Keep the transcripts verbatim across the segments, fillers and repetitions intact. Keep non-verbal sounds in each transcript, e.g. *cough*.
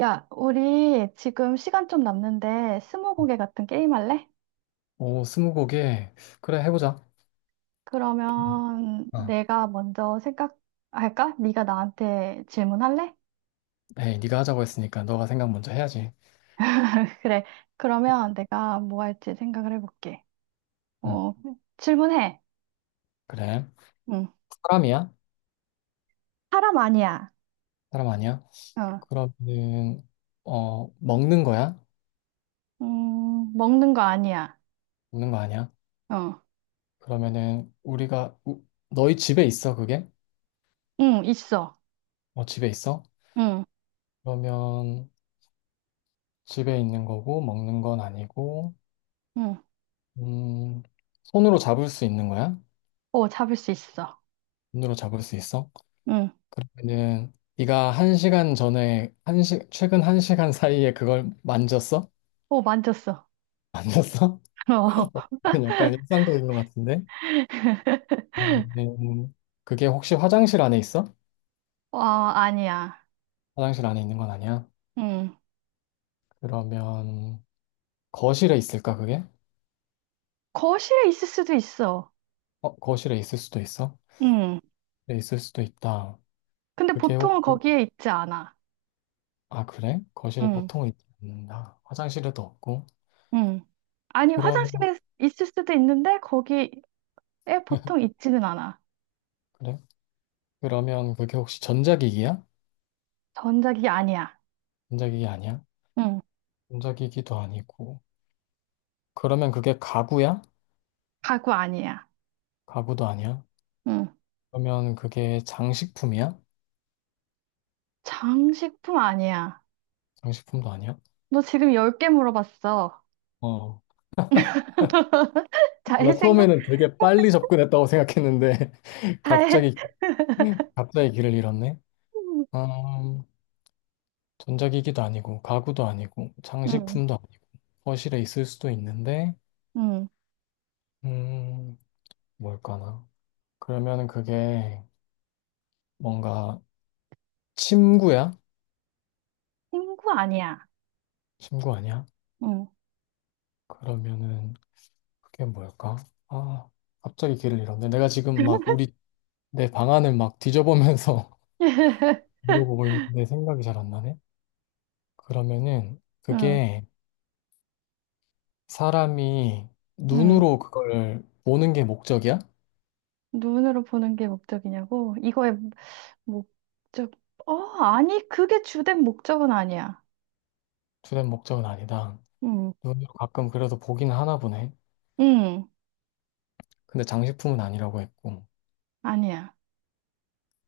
야, 우리 지금 시간 좀 남는데 스무고개 같은 게임 할래? 오, 스무고개. 그래, 해보자. 그러면 어. 내가 먼저 생각할까? 네가 나한테 질문할래? 에이, 네가 하자고 했으니까 너가 생각 먼저 해야지. *laughs* 그래. 그러면 내가 뭐 할지 생각을 해볼게. 응, 어, 질문해. 그래. 응. 사람이야? 사람 아니야. 사람 아니야? 어. 그러면은, 어, 먹는 거야? 음, 먹는 거 아니야. 먹는 거 아니야? 어. 그러면은, 우리가, 우- 너희 집에 있어, 그게? 응, 있어. 어, 집에 있어? 응, 그러면, 집에 있는 거고, 먹는 건 아니고, 응. 음, 손으로 잡을 수 있는 거야? 오, 잡을 수 있어. 손으로 잡을 수 있어? 응. 그러면은, 네가 한 시간 전에, 한 시, 최근 한 시간 사이에 그걸 만졌어? 오, 만졌어. 안 났어? *laughs* 그건 약간 *laughs* 일상적인 것 같은데? 그러면은 그게 혹시 화장실 안에 있어? 어, *laughs* 어, 아니야. 화장실 안에 있는 건 아니야. 응 그러면 거실에 있을까, 그게? 거실에 있을 수도 있어. 어, 거실에 있을 수도 있어? 응. 네, 있을 수도 있다. 근데 그게 보통은 혹시, 거기에 있지 않아. 아, 그래? 거실에 응, 보통은 있지 않는다. 화장실에도 없고. 응. 아니, 그러면, 화장실에 있을 수도 있는데 거기에 보통 *laughs* 있지는 않아. 그래? 그러면 그게 혹시 전자기기야? 전자기기 아니야. 전자기기 아니야? 응. 전자기기도 아니고. 그러면 그게 가구야? 가구 아니야. 가구도 아니야? 응. 그러면 그게 장식품이야? 장식품 아니야. 장식품도 아니야? 너 지금 열 개 물어봤어. 어. *laughs* 아, 나 잘 생각, 처음에는 되게 빨리 접근했다고 생각했는데 *laughs* 잘. 갑자기 *laughs* 갑자기 길을 잃었네. 음, 전자기기도 아니고 가구도 아니고 응, 장식품도 아니고 거실에 있을 수도 있는데 응. 음, 뭘까나? 그러면은 그게 뭔가 침구야? 친구 아니야. 침구 아니야? 응, 그러면은 그게 뭘까? 아, 갑자기 길을 잃었네. 내가 지금 막 우리 내 방안을 막 뒤져보면서 *laughs* *laughs* 물어보고 있는데 생각이 잘 안 나네. 그러면은 응, 그게 사람이 응. 눈으로 그걸 보는 게 목적이야? 눈으로 보는 게 목적이냐고? 이거의 목적, 어, 아니, 그게 주된 목적은 아니야. 주된 목적은 아니다. 응, 눈으로 가끔 그래도 보긴 하나 보네. 응, 근데 장식품은 아니라고 했고. 아니야.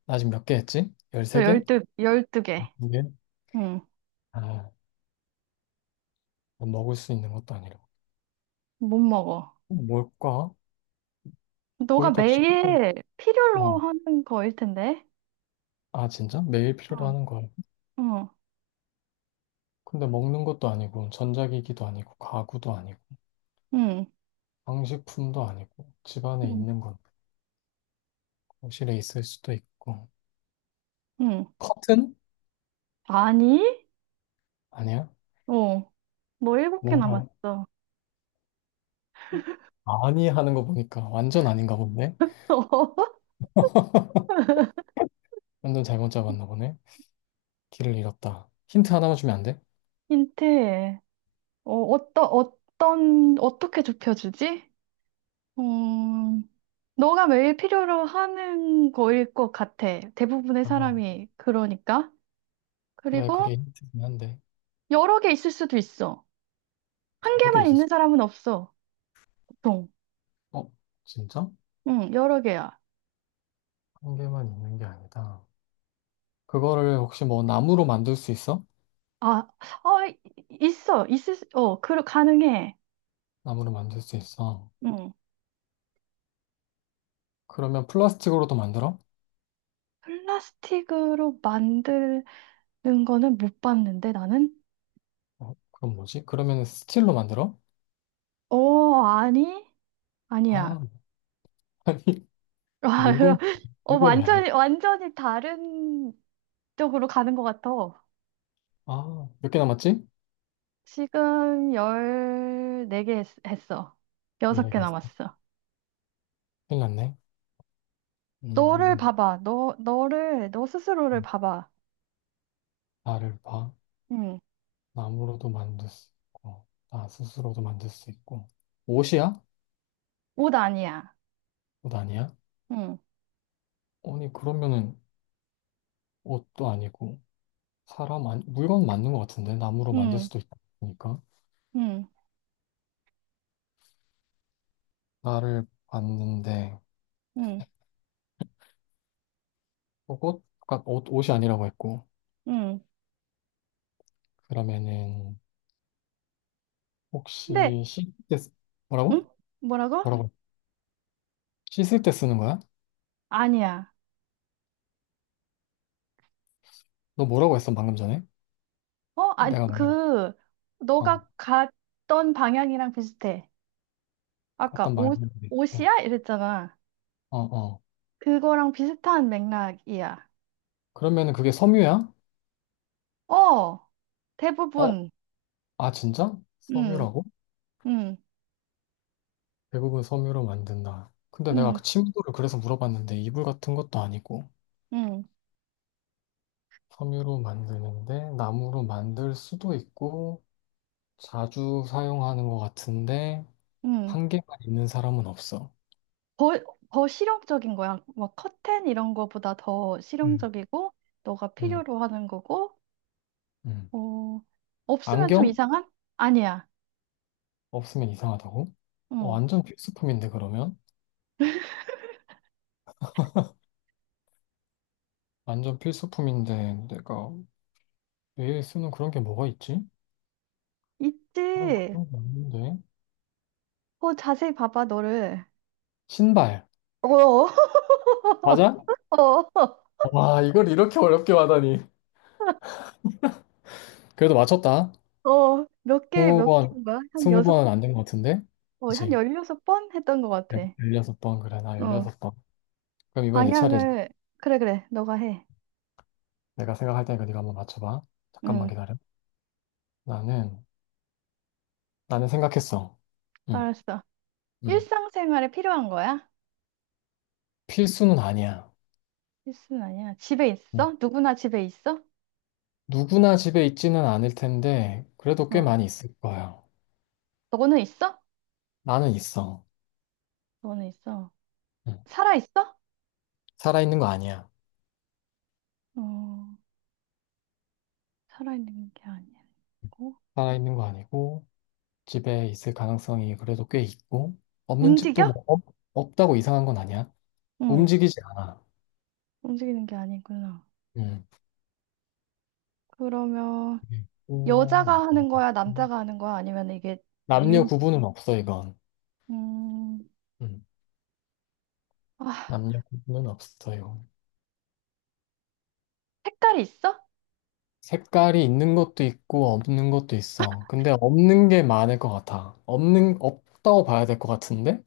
나 지금 몇 개 했지? 너 십삼 개? 열두, 열두 개. 두 개? 응, 아, 뭐 먹을 수 있는 것도 아니라. 못 먹어. 뭘까? 너가 거의 다 지나고. 매일 필요로 어. 하는 거일 텐데. 아, 진짜? 매일 필요로 어. 하는 거야. 응, 근데 먹는 것도 아니고, 전자기기도 아니고, 가구도 아니고, 응, 장식품도 아니고, 집 안에 응, 있는 건 거실에 있을 수도 있고. 응. 커튼? 아니? 아니야? 어, 너 일곱 개 뭔가 남았어. 아니 하는 거 보니까 완전 아닌가 보네. *laughs* 완전 잘못 잡았나 보네. 길을 잃었다. 힌트 하나만 주면 안 돼? 힌트. 어, 어떤, 어떤, 어떻게 좁혀주지? 음... 너가 매일 필요로 하는 거일 것 같아. 대부분의 아, 사람이 그러니까. 그래, 그리고 그게 힌트긴 한데. 여러 개 있을 수도 있어. 한 여러 개 개만 있을 수. 있는 사람은 없어. 보통. 어, 진짜? 응, 여러 개야. 한 개만 있는 게 아니다. 그거를 혹시 뭐 나무로 만들 수 있어? 아, 어, 이- 있어. 있을 수, 어, 그, 가능해. 나무로 만들 수 있어. 응. 그러면 플라스틱으로도 만들어? 플라스틱으로 만드는 거는 못 봤는데, 나는? 어, 그럼 뭐지? 그러면 스틸로 만들어? 어, 아니? 아니야. 아, *laughs* 아니, 물건, *laughs* 어, 물건이 아니. 완전히, 완전히 다른 쪽으로 가는 것 같아. 아, 몇 개 남았지? 지금 열 네 개 했, 어 일 여섯 4개 개 남았어. 큰일 났네. 음, 음, 너를 음. 봐봐. 너, 너를, 너 스스로를 음, 봐봐. 나를 봐. 응. 나무로도 만들 수 있고, 나 스스로도 만들 수 있고. 옷이야? 옷 아니야. 옷 아니야? 응. 아니, 그러면은 옷도 아니고, 사람, 아니, 물건 맞는 것 같은데? 나무로 만들 응. 수도 있으니까. 응. 나를 봤는데, 응. 옷? 아까 옷, 옷이 아니라고 했고, 응. 그러면은, 근데, 혹시 씻을 때, 쓰- 뭐라고? 응? 뭐라고? 뭐라고? 씻을 때 쓰는 거야? 아니야. 너 뭐라고 했어, 방금 전에? 어? 아니, 내가, 만약 그, 어, 너가 갔던 방향이랑 비슷해. 아까 갔단 옷, 말인데. 옷이야? 이랬잖아. 어, 어. 그거랑 비슷한 맥락이야. 그러면은 그게 섬유야? 어! 어, 대부분. 아, 진짜? 응. 섬유라고? 응. 대부분 섬유로 만든다. 근데 내가 응. 그 침도를 그래서 물어봤는데 이불 같은 것도 아니고 응. 섬유로 만드는데 나무로 만들 수도 있고 자주 사용하는 것 같은데 응. 한 개만 있는 사람은 없어. 더, 더 실용적인 거야. 막 커튼 이런 거보다 더 음. 실용적이고, 너가 음, 필요로 하는 거고, 음. 어, 없으면 좀 안경? 이상한? 아니야. 없으면 이상하다고? 어, 응. 완전 필수품인데 그러면? 완전 필수품인데 내가 매일 쓰는 그런 게 뭐가 있지? 아, 있지. 그런 게 없는데. 어, 자세히 봐봐, 너를. 신발. 어, 맞아? *laughs* 어, 와, 이걸 이렇게 어렵게 하다니. 그래도 맞췄다. 어, 몇 개, 스무 몇 번, 개인 가한 스무 여섯, 번은 안 된 것 같은데? 어, 한 그치? 열여섯 번 했던 것 열- 같아. 십육 번, 그래, 나 어, 십육 번. 그럼 이번내 차례지. 방향을, 그래, 그래, 너가 해. 내가 생각할 테니까 네가 한번 맞춰봐. 잠깐만 응, 기다려. 나는, 나는 생각했어. 응, 알았어. 응. 일상생활에 필요한 거야? 필수는 아니야. 필수는 아니야. 집에 응. 있어? 누구나 집에 있어? 누구나 집에 있지는 않을 텐데, 그래도 꽤 어. 많이 있을 거야. 너는 있어? 나는 있어. 너는 있어. 응. 살아 있어? 살아있는 거 아니야. 어, 살아 있는 게 응. 아니고 살아있는 거 아니고, 집에 있을 가능성이 그래도 꽤 있고, 없는 집도 움직여? 뭐, 없, 없다고 이상한 건 아니야. 응, 움직이지 않아. 움직이는 게 아니구나. 응. 그러면 있고, 여자가 하는 거야, 남자가 하는 거야, 아니면 이게 남녀 유니セ? 구분은 없어, 이건. 음, 음, 아, 남녀 구분은 없어요. 색깔이 있어? 색깔이 있는 것도 있고, 없는 것도 있어. 근데 없는 게 많을 것 같아. 없는, 없다고 봐야 될 것 같은데?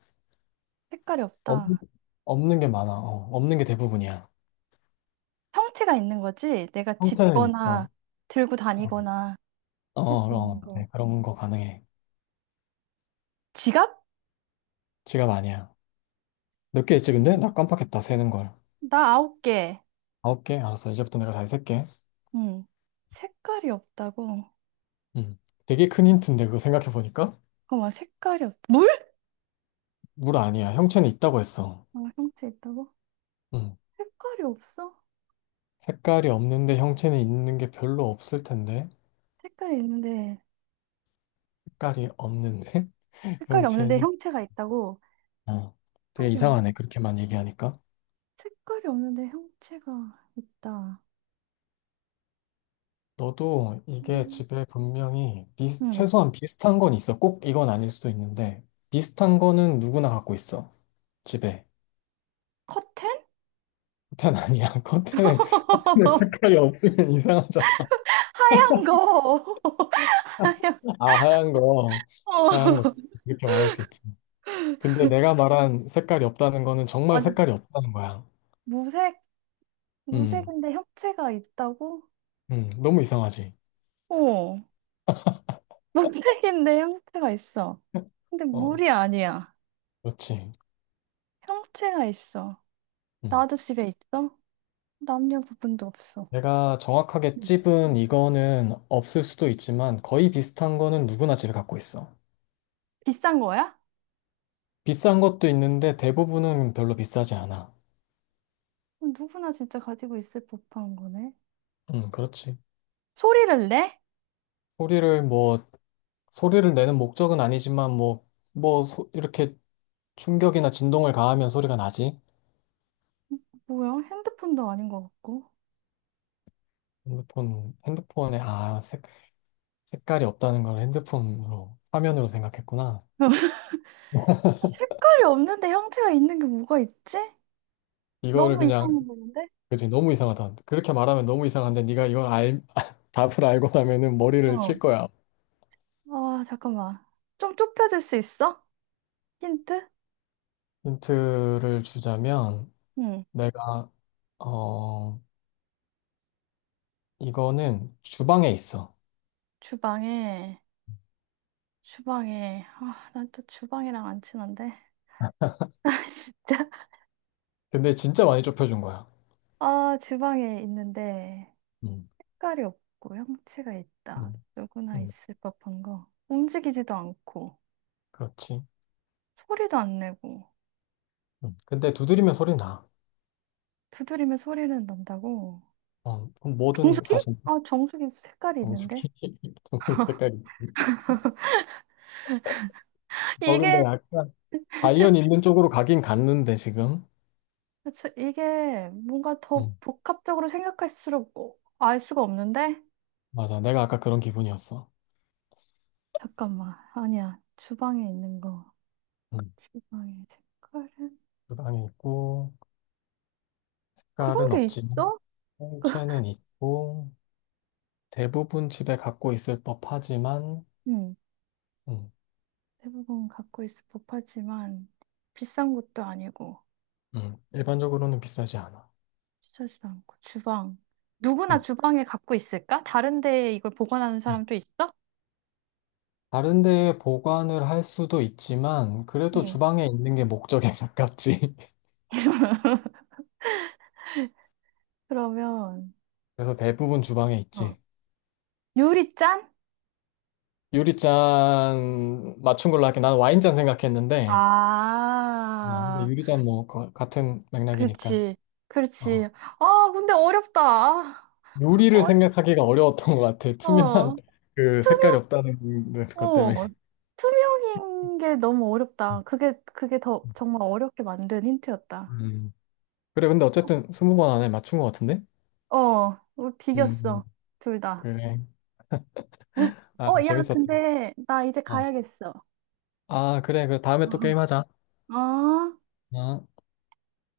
색깔이 없, 없다. 없는 게 많아. 어, 없는 게 대부분이야. 형체가 있는 거지? 내가 형태는 집거나 있어. 들고 어, 다니거나 어, 할 수 있는 어, 거. 네, 그런 거 가능해. 지갑? 지갑 아니야. 몇 개 있지, 지갑 근데? 아니- 나 깜빡했다, 세는 걸. 나 아홉 개. 아홉 개? 알았어. 이제부터 내가 잘 셀게. 응. 색깔이 없다고. 음. 되게 큰 힌트인데, 그거 생각해보니까? 잠깐만, 색깔이 없. 물? 물 아니야. 형체는 있다고 했어. 아, 형체 있다고? 음. 색깔이 없어? 색깔이 없는데 형체는 있는 게 별로 없을 텐데. 색깔이 있는데, 색깔이 없는데 *laughs* 색깔이 없는데 형체는 형체가 있다고? 어. 되게 색깔이 없, 이상하네. 그렇게만 얘기하니까. 색깔이 없는데 형체가 있다. 너도 이게 음, 집에 분명히 비- 음. 최소한 비슷한 건 있어. 꼭 이건 아닐 수도 있는데 비슷한 거는 누구나 갖고 있어. 집에. 커튼? 커튼 아니야. *laughs* 커튼에 커튼에 *laughs* 색깔이 없으면 이상하잖아. 하얀 거. *laughs* 하얀 아, 하얀 거. 거. 하얀 거. 어. 이렇게 말할 수 있지. 근데 내가 말한 색깔이 없다는 거는 정말 완전 색깔이 없다는 거야. 무색, 음. 무색인데 형체가 있다고? 음. 너무 이상하지. 어, 무색인데 형체가 있어. 근데 어, 물이 아니야. 그렇지. 형체가 있어. 음. 나도 집에 있어? 남녀 구분도 없어. 내가 정확하게 음. 찝은 이거는 없을 수도 있지만 거의 비슷한 거는 누구나 집에 갖고 있어. 비싼 거야? 비싼 것도 있는데 대부분은 별로 비싸지 않아. 어, 누구나 진짜 가지고 있을 법한 거네. 음, 그렇지. 소리를 내? 소리를 뭐, 소리를 내는 목적은 아니지만 뭐, 뭐, 이렇게 충격이나 진동을 가하면 소리가 나지. 뭐야? 핸드폰도 아닌 것 같고. 핸드폰, 핸드폰에, 아, 색, 색깔이 없다는 걸 핸드폰으로, 화면으로 생각했구나. *laughs* 색깔이 없는데 형태가 있는 게 뭐가 있지? 이거를 너무 그냥 이상한 건데? 그지 너무 이상하다. 그렇게 말하면 너무 이상한데 네가 이걸 알 *laughs* 답을 알고 나면은 머리를 어. 칠 거야. 아, 잠깐만. 좀 좁혀질 수 있어? 힌트? 힌트를 주자면 응. 내가 어 이거는 주방에 있어. 주방에, 주방에. 아, 난 또 주방이랑 안 친한데. *laughs* 진짜? 근데 진짜 많이 좁혀준 거야. 아, 주방에 있는데 음, 색깔이 없고 형체가 있다. 음, 누구나 음, 있을 법한 거. 움직이지도 않고, 그렇지. 소리도 안 내고. 음. 근데 두드리면 소리 나. 두드리면 소리는 난다고? 어, 그럼 뭐든 정수리? 사실 아, 정수기 색깔이 있는데? 정수기 *laughs* 정수기 때까지. 어 근데 이게, 약간 관련 있는 쪽으로 가긴 갔는데 지금. 그치, 이게 뭔가 더 음, 복합적으로 생각할수록 어, 알 수가 없는데? 맞아. 내가 아까 그런 기분이었어. 잠깐만. 아니야. 주방에 있는 거. 음, 주방의 색깔은? 주방에 있고. 그런 깔은 게 없지만 있어? 통째는 있고 대부분 집에 갖고 있을 법하지만 응. 음, 대부분 갖고 있을 법하지만 비싼 것도 아니고 음, 일반적으로는 비싸지 않아. 비싸지도 않고 주방. 누구나 음, 주방에 갖고 있을까? 다른 데에 이걸 보관하는 음. 사람도 있어? 다른 데에 보관을 할 수도 있지만 그래도 응. 주방에 있는 게 목적에 *laughs* 가깝지. 그러면 그래서 대부분 주방에 어. 있지. 유리잔? 유리잔 맞춘 걸로 할게. 난 와인잔 생각했는데 어, 근데 아, 유리잔 뭐 거- 같은 맥락이니까. 그치, 어. 그렇지. 아, 근데 어렵다. 아, 요리를 생각하기가 어려웠던 것 같아. 투명한 어렵다. 그 색깔이 투명, 없다는 것 때문에. 어, 투명인 게 너무 음, 어렵다. 그게, 그게 더 음. 정말 어렵게 만든 힌트였다. 음. 그래, 근데 어쨌든 스무 번 안에 맞춘 것 같은데? 어, 우리 음, 비겼어. 둘 다. 그래. 아, 어, 야, 재밌었다. 근데 나 이제 어. 가야겠어. 아, 그래, 그래. 다음에 응, 또 응. 게임하자. 어? 어.